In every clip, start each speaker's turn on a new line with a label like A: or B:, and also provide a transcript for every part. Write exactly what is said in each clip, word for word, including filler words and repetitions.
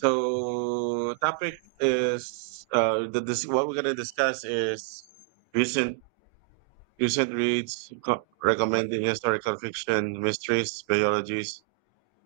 A: So topic is uh the this what we're gonna discuss is recent recent reads co- recommending historical fiction, mysteries, biologies,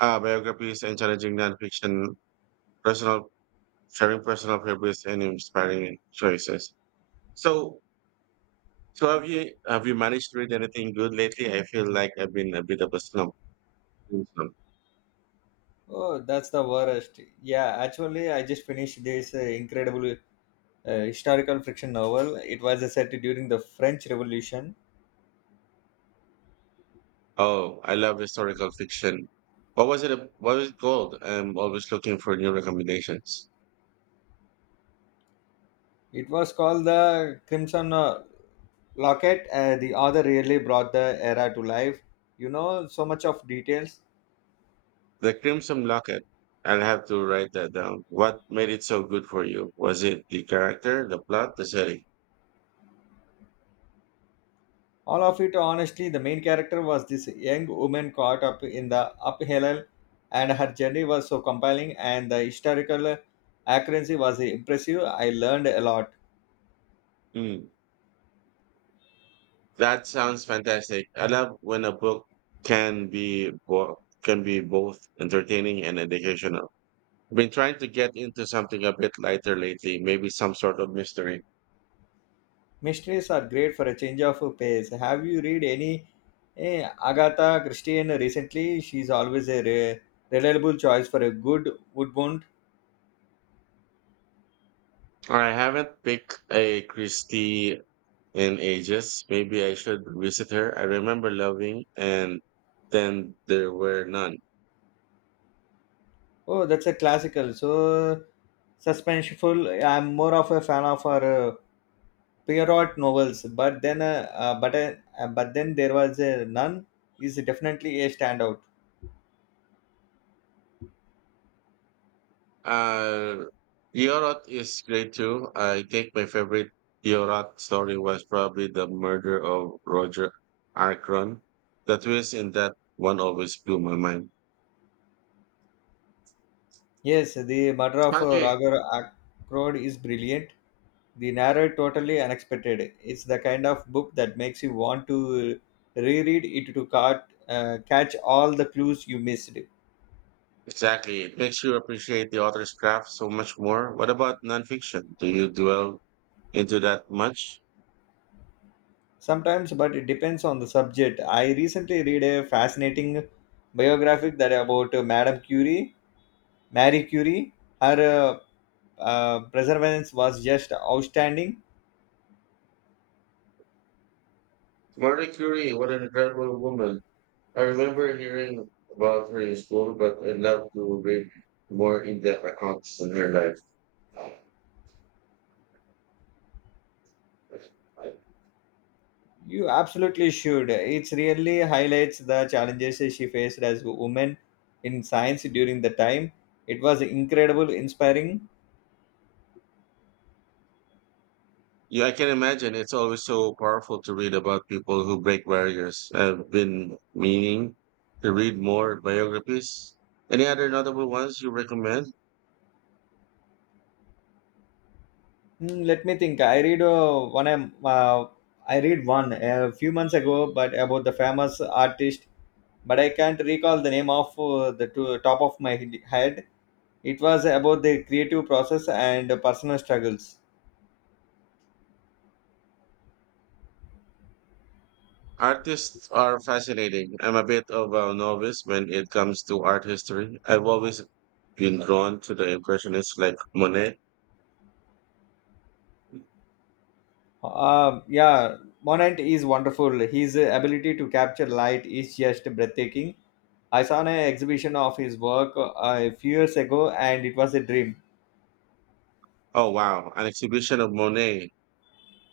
A: uh, biographies, and challenging nonfiction, personal sharing personal favorites and inspiring choices. So so have you have you managed to read anything good lately? I feel like I've been a bit of a slump. In
B: Oh, that's the worst. Yeah, actually, I just finished this uh, incredible uh, historical fiction novel. It was uh, set during the French Revolution.
A: Oh, I love historical fiction. What was it? What was it called? I'm always looking for new recommendations.
B: It was called The Crimson uh, Locket. Uh, the author really brought the era to life. You know, so much of details.
A: The crimson locket. I'll have to write that down. What made it so good for you? Was it the character, the plot, the setting?
B: All of it, honestly, the main character was this young woman caught up in the upheaval, and her journey was so compelling, and the historical accuracy was impressive. I learned a lot.
A: Hmm. That sounds fantastic. I love when a book can be bo- can be both entertaining and educational. I've been trying to get into something a bit lighter lately, maybe some sort of mystery.
B: Mysteries are great for a change of pace. Have you read any eh, Agatha Christie recently? She's always a re- reliable choice for a good woodbound.
A: I haven't picked a Christie in ages. Maybe I should visit her. I remember loving And Then There Were None.
B: Oh, that's a classical. So suspenseful. I'm more of a fan of her uh, Pierrot novels, but then uh, uh, but uh, but then there was a none is definitely a standout.
A: Uh, Yorot is great too. I think my favorite Yorot story was probably The Murder of Roger Ackron. The twist in that one always blew my mind.
B: Yes, the murder of uh,
A: Okay.
B: Roger Ackroyd is brilliant, the narrow totally unexpected. It's the kind of book that makes you want to reread it to cat, uh, catch all the clues you missed.
A: Exactly. It makes you appreciate the author's craft so much more. What about nonfiction? Do you dwell into that much?
B: Sometimes, but it depends on the subject. I recently read a fascinating biographic that about uh, madame curie, marie curie. Her uh, uh, perseverance was just outstanding.
A: Marie Curie, what an incredible woman. I remember hearing about her in school, but I'd love to read more in-depth accounts on her life.
B: You absolutely should. It really highlights the challenges she faced as a woman in science during the time. It was incredible inspiring.
A: Yeah, I can imagine. It's always so powerful to read about people who break barriers. I've been meaning to read more biographies. Any other notable ones you recommend?
B: Mm, let me think. I read uh, one. I'm, Uh, I read one a few months ago, but about the famous artist. But I can't recall the name of uh, the to, top of my he- head. It was about the creative process and personal struggles.
A: Artists are fascinating. I'm a bit of a novice when it comes to art history. I've always been drawn to the impressionists like Monet.
B: Uh, yeah, Monant is wonderful. His ability to capture light is just breathtaking. I saw an exhibition of his work uh, a few years ago, and it was a dream.
A: Oh wow, an exhibition of Monet.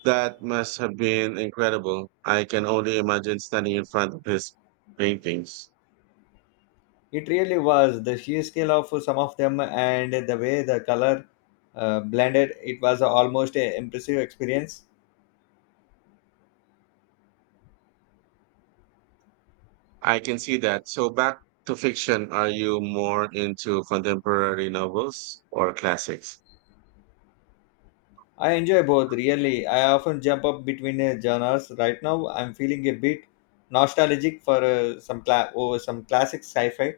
A: That must have been incredible. I can only imagine standing in front of his paintings.
B: It really was, the sheer scale of some of them and the way the color uh, blended. It was almost an impressive experience.
A: I can see that. So back to fiction. Are you more into contemporary novels or classics?
B: I enjoy both really. I often jump up between uh, genres. Right now, I'm feeling a bit nostalgic for uh, some cla- over some classic sci-fi.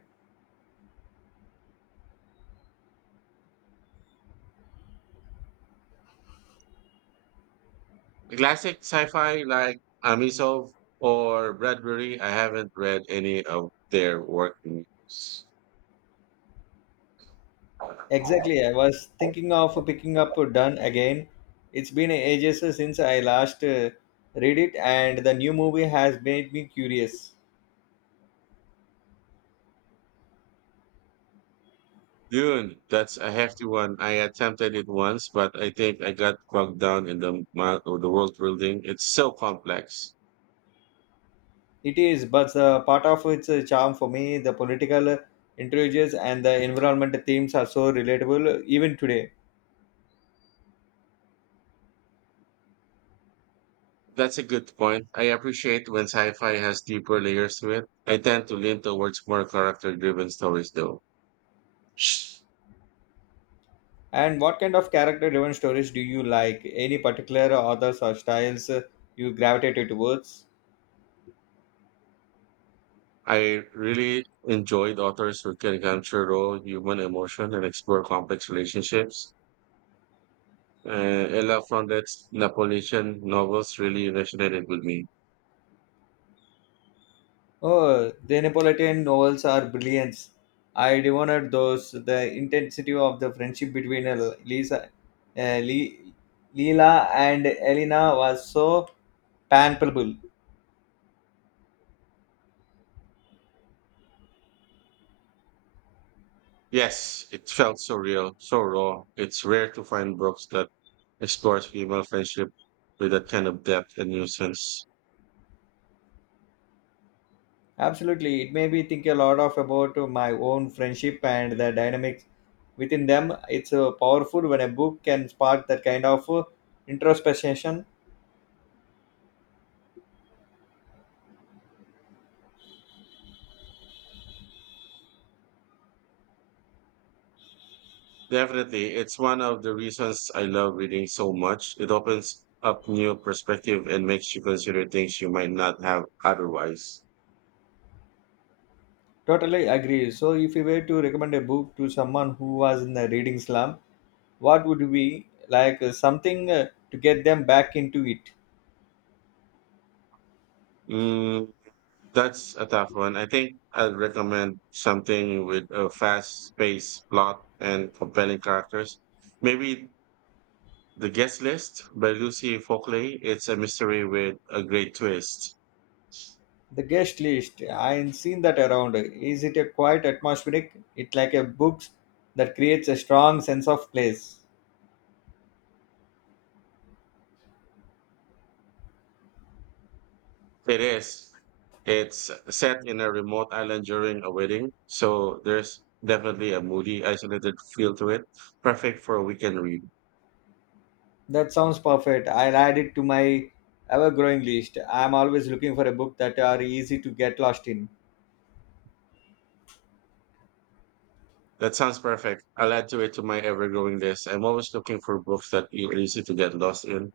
A: Classic sci-fi like Amisov or Bradbury. I haven't read any of their work.
B: Exactly, I was thinking of picking up Done again. It's been ages since I last uh, read it, and the new movie has made me curious.
A: Dune, that's a hefty one. I attempted it once, but I think I got bogged down in the mud of the world building. It's so complex.
B: It is, but uh, part of its uh, charm for me, the political intrigues and the environment themes are so relatable even today.
A: That's a good point. I appreciate when sci-fi has deeper layers to it. I tend to lean towards more character-driven stories, though.
B: And what kind of character-driven stories do you like? Any particular authors or styles uh, you gravitated towards?
A: I really enjoyed authors who can capture raw human emotion and explore complex relationships. Uh, Ella Foundet's Napolitan novels really resonated with me.
B: Oh, the Neapolitan novels are brilliant. I devoured those. The intensity of the friendship between uh, Lisa, uh, Le- Leela and Elena was so palpable.
A: Yes, it felt so real, so raw. It's rare to find books that explores female friendship with that kind of depth and nuisance.
B: Absolutely. It made me think a lot of about my own friendship and the dynamics within them. It's uh, powerful when a book can spark that kind of uh, introspection.
A: Definitely, it's one of the reasons I love reading so much. It opens up new perspective and makes you consider things you might not have otherwise.
B: Totally agree. So, if you were to recommend a book to someone who was in the reading slump, what would be like uh, something uh, to get them back into it?
A: Mm, That's a tough one. I think I'd recommend something with a fast-paced plot and compelling characters. Maybe The Guest List by Lucy Folkley. It's a mystery with a great twist.
B: The guest list. I've seen that around. Is it a quite atmospheric? It's like a book that creates a strong sense of place.
A: It is. It's set in a remote island during a wedding, so there's definitely a moody, isolated feel to it. Perfect for a weekend read.
B: That sounds perfect. I'll add it to my ever growing list. I'm always looking for a book that are easy to get lost in.
A: That sounds perfect. I'll add to it to my ever-growing list. I'm always looking for books that are easy to get lost in.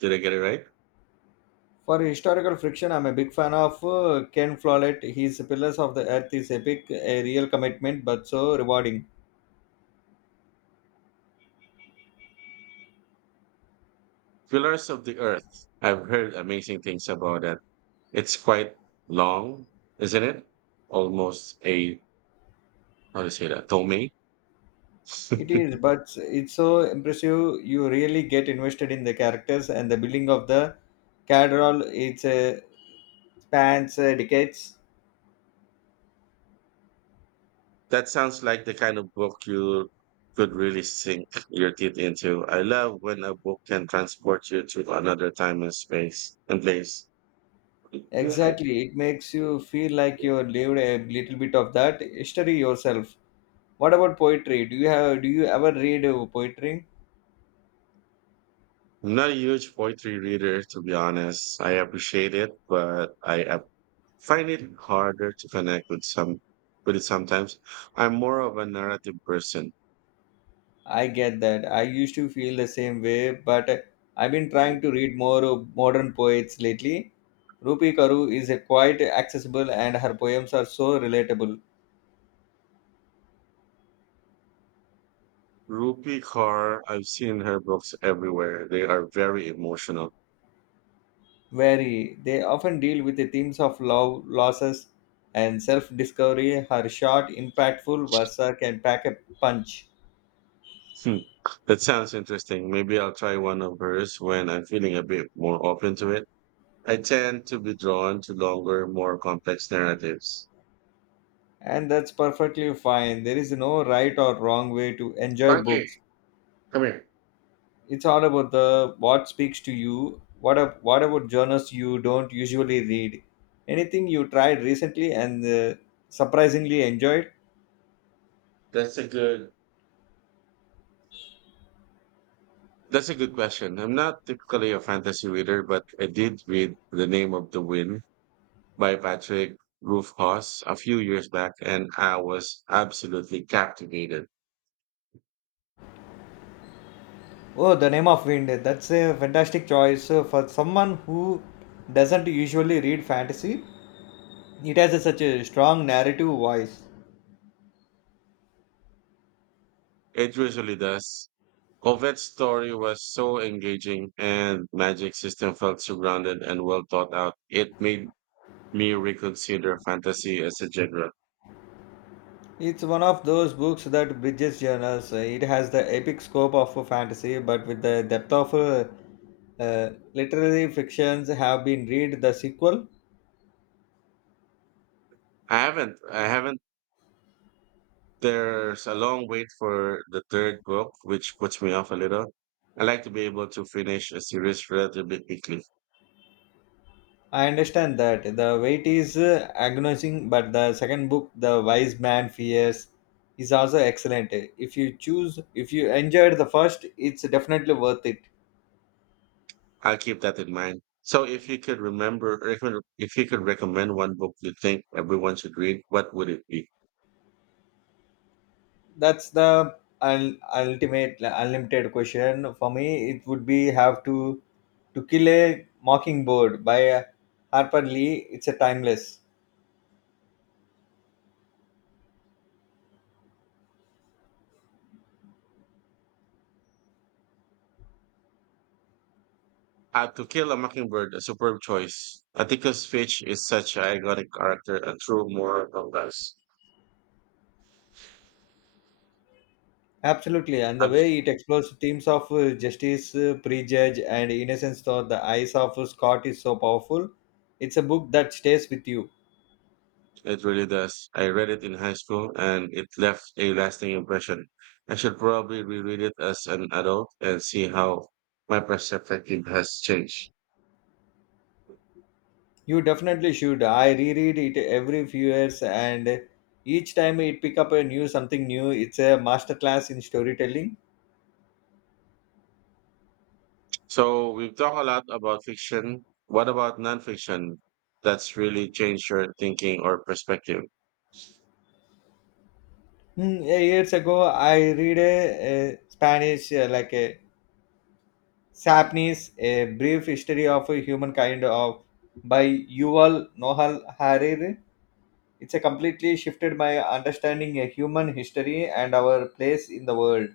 A: Did I get it right?
B: For historical fiction, I'm a big fan of uh, Ken Follett. His Pillars of the Earth is epic, a real commitment, but so rewarding.
A: Pillars of the Earth. I've heard amazing things about that. It's quite long, isn't it? Almost a, how do you say that, tome?
B: It is, but it's so impressive. You really get invested in the characters and the building of the cathedral. It's a spans uh, decades.
A: That sounds like the kind of book you could really sink your teeth into. I love when a book can transport you to another time and space and place. Yeah.
B: Exactly, it makes you feel like you lived a little bit of that history yourself. What about poetry? Do you have do you ever read uh, poetry?
A: I'm not a huge poetry reader, to be honest. I appreciate it, but I find it harder to connect with some with it sometimes. I'm more of a narrative person.
B: I get that. I used to feel the same way, but uh, I've been trying to read more uh, modern poets lately. Rupi Karu is uh, quite accessible and her poems are so relatable.
A: Rupi Kaur, I've seen her books everywhere. They are very emotional.
B: Very, they often deal with the themes of love, losses, and self-discovery. Her short, impactful versa can pack a punch,
A: Hmm. That sounds interesting. Maybe I'll try one of hers when I'm feeling a bit more open to it. I tend to be drawn to longer, more complex narratives.
B: and that's perfectly fine. There is no right or wrong way to enjoy
A: Frankie,
B: books.
A: come here.
B: It's all about the what speaks to you. What ab- what about journals you don't usually read, anything you tried recently and uh, surprisingly enjoyed?
A: That's a good that's a good question. I'm not typically a fantasy reader, but I did read The Name of the Wind by Patrick Rothfuss a few years back, and I was absolutely captivated.
B: Oh, the name of wind, that's a fantastic choice. Uh, for someone who doesn't usually read fantasy, it has a, such a strong narrative voice.
A: It usually does. Covette's story was so engaging, and Magic System felt so grounded and well thought out. It made me reconsider fantasy as a genre.
B: It's one of those books that bridges genres. Uh, it has the epic scope of a fantasy but with the depth of uh, uh, literary fictions. Have been read the sequel?
A: I haven't I haven't There's a long wait for the third book, which puts me off a little. I like to be able to finish a series relatively quickly.
B: I understand that the weight is uh, agonizing, but the second book, The Wise Man Fears, is also excellent. If you choose, if you enjoyed the first, it's definitely worth it.
A: I'll keep that in mind. So, if you could remember, or if you if you could recommend one book you think everyone should read, what would it be?
B: That's the un- ultimate unlimited question for me. It would be have to to kill a mockingbird by uh, Harper Lee. It's a timeless.
A: Uh, To Kill a Mockingbird, a superb choice. Atticus Finch is such an iconic character, a true moral compass.
B: Absolutely, and the
A: I've
B: way it explores themes of uh, justice, uh, prejudge, and innocence through the eyes of uh, Scott is so powerful. It's a book that stays with you.
A: it really does. I read it in high school and it left a lasting impression. I should probably reread it as an adult and see how my perspective has changed.
B: You definitely should. I reread it every few years, and each time it pick up a new something new. It's a masterclass in storytelling.
A: So, we've talked a lot about fiction. What about nonfiction that's really changed your thinking or perspective?
B: Hmm, eh, years ago, I read a, a Spanish uh, like a Sapnis, a brief history of a humankind of by Yuval Noah Hariri. It's a completely shifted my understanding of human history and our place in the world.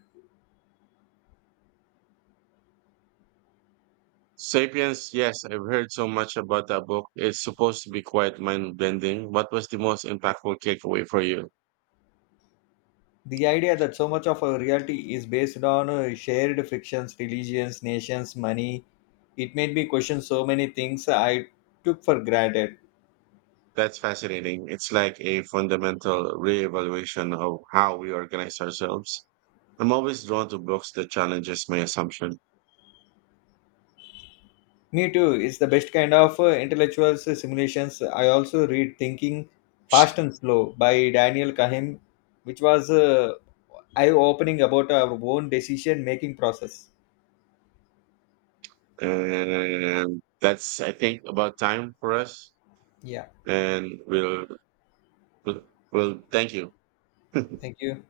A: Sapiens, yes, I've heard so much about that book. It's supposed to be quite mind bending. What was the most impactful takeaway for you?
B: The idea that so much of our reality is based on uh, shared frictions, religions, nations, money, it made me question so many things I took for granted.
A: That's fascinating. It's like a fundamental reevaluation of how we organize ourselves. I'm always drawn to books that challenges my assumption.
B: Me too, it's the best kind of uh, intellectual simulations. I also read Thinking Fast and Slow by Daniel Kahneman, which was uh, eye opening about our own decision making process.
A: And that's, I think, about time for us.
B: Yeah,
A: And we'll, we'll, we'll thank you.
B: thank you.